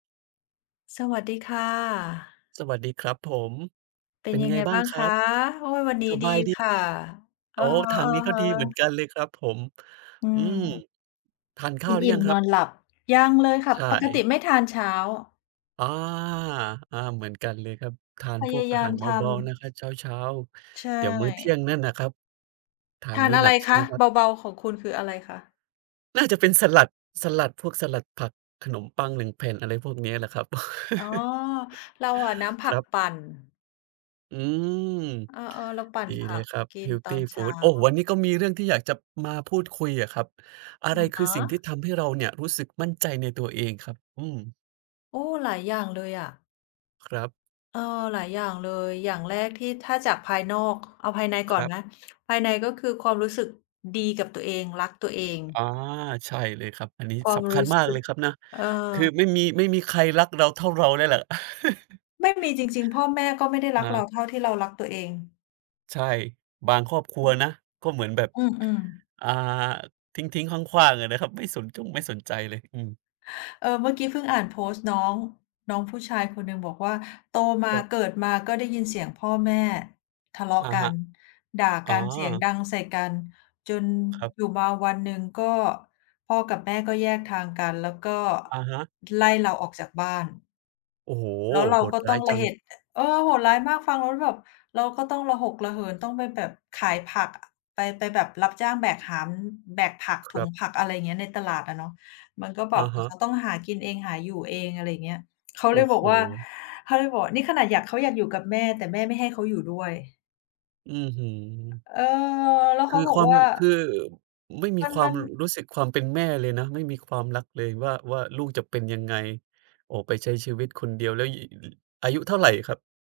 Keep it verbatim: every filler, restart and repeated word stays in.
สวัสดีค่ะ สวัสดีครับผม เป็เป็นนยัไงงไงบ้าบง้างครคัะ? บ? โอ้ วันนี้สดบีายดี ค่ะ โออ้ ือทางนี้ก็ฮึ ดีเหมือนๆ กันเลยครับผม อือืม ม กทานข้าวหรือยังคินอิ่มนรัอบ? นหลับ ยังเลยค่ะ ใชปกติ่ ไม่ทานเช้า อา ๆ เหมือนกันเลยครับ ทานพพยวกาอยาาหามรเทำ บา ๆ นะครับ เช้า ใชๆ เดี๋ยวมื้อเที่ย่ งนั่นนะครับ ทาทนามนื้ออะหนไัรกใช่คไหมะ? ครัเบ? บา ๆ ของคุณ คืออะไรคะ? น่าจะเป็นสลัด สลัดพวกสลัดผักขนมปัง หนึ่ง แผ่น อะไรพวกเนี้ยแหละครับ อ๋อ เราอะน้ำผคัรกับ ปั่น อืม เออ ๆ เราปั่ดนีผเัลยกครับ กิเฮนลตทอีนเฟชู้า ด โอ้! วันนี้ก็มีเรื่องที่อยากจะมาพูดคุยอะครับ อะอไระคฮือสิ่งที่ะ ทำให้เราเนี่ย รู้สึกมั่นใจในตัวเองครับ? อืม โอ้! หลายอย่างเลยอะ ครับ เออ หลายอย่างเลย อย่างแรก ที่ ถ้าจากภายนอก เอาภายในกค่อรนับ นะ ภายใน ก็คือความรู้สึก ดีกับตัวเอง รักตัวเอง อา ใช่เลยครับ อันนี้ควาสมำครัูญ้มาสกึเลก ยครับนะ เอคืออ ไม่มี ไม่มีใครรักเราเท่าเราแล้วแหละ ไม่มีจริง ๆ พ่อแม่ ก็ไม่ได้รอักเรา าเท่าที่เรารักตัวเอง ใช่ บางครอบครัวนะ ก็เหมือนแบบ อือ ๆ อ่า ทิ้ง ๆ ขว้าง ๆ อะนะครับ ไม่สนจงไม่สนใจเลย อืม เออ เมื่อกี้เพิ่งอ่านโพสต์น้อง น้องผู้ชายคนหนึ่งบอกว่า "โตมคา รับ เกิดมาก็ได้ยินเสียงพ่อแม่ทะเลาะอะกัฮะ น ด่าอก๋อ ันเสียงดังใส่กัน จนครับ อยู่มาวันหนึ่ง ก็พ่อกับแม่ก็แยกทางกัน แล้วก็อะฮะ ไล่เราออกจากบ้าน" โอ้โฮ แล้วเรโาหดก็รต้้าอยงจรัะง เห็จ อ เออ โหดร้ายมากฟังแล้วแบบ เราก็ต้องระหกระเหินต้องไปแบบขายผักอะ ไป ไปแบบรับจ้างแบกหามแบกผักคถุรังบ ผัก อะไรอย่างนี้ ในตลาดอะเนาะ มันก็แบอะบ อฮะ เะ ขาต้องหากินเองหาอยู่เอง อะไรอย่างนี้ เขาโอเล้ยบโอฮ กว่า เขาเลยบอก "นี่ขนาดอยาก เขาอยากอยู่กับแม่ แต่แม่ไม่ให้เขาอยู่ด้วย" อื้อฮือ เออ แล้วคเขืาอบคอกวาม ว่า คือ ไม่มีมัน ควมาัมน รู้สึก ความเป็นแม่เลยนะ ไม่มีความรักเลยว่า ว่าลูกจะเป็นยังไง ออกไปใช้ชีวิตคนเดียวแล้ว อายุเท่าไรครับ?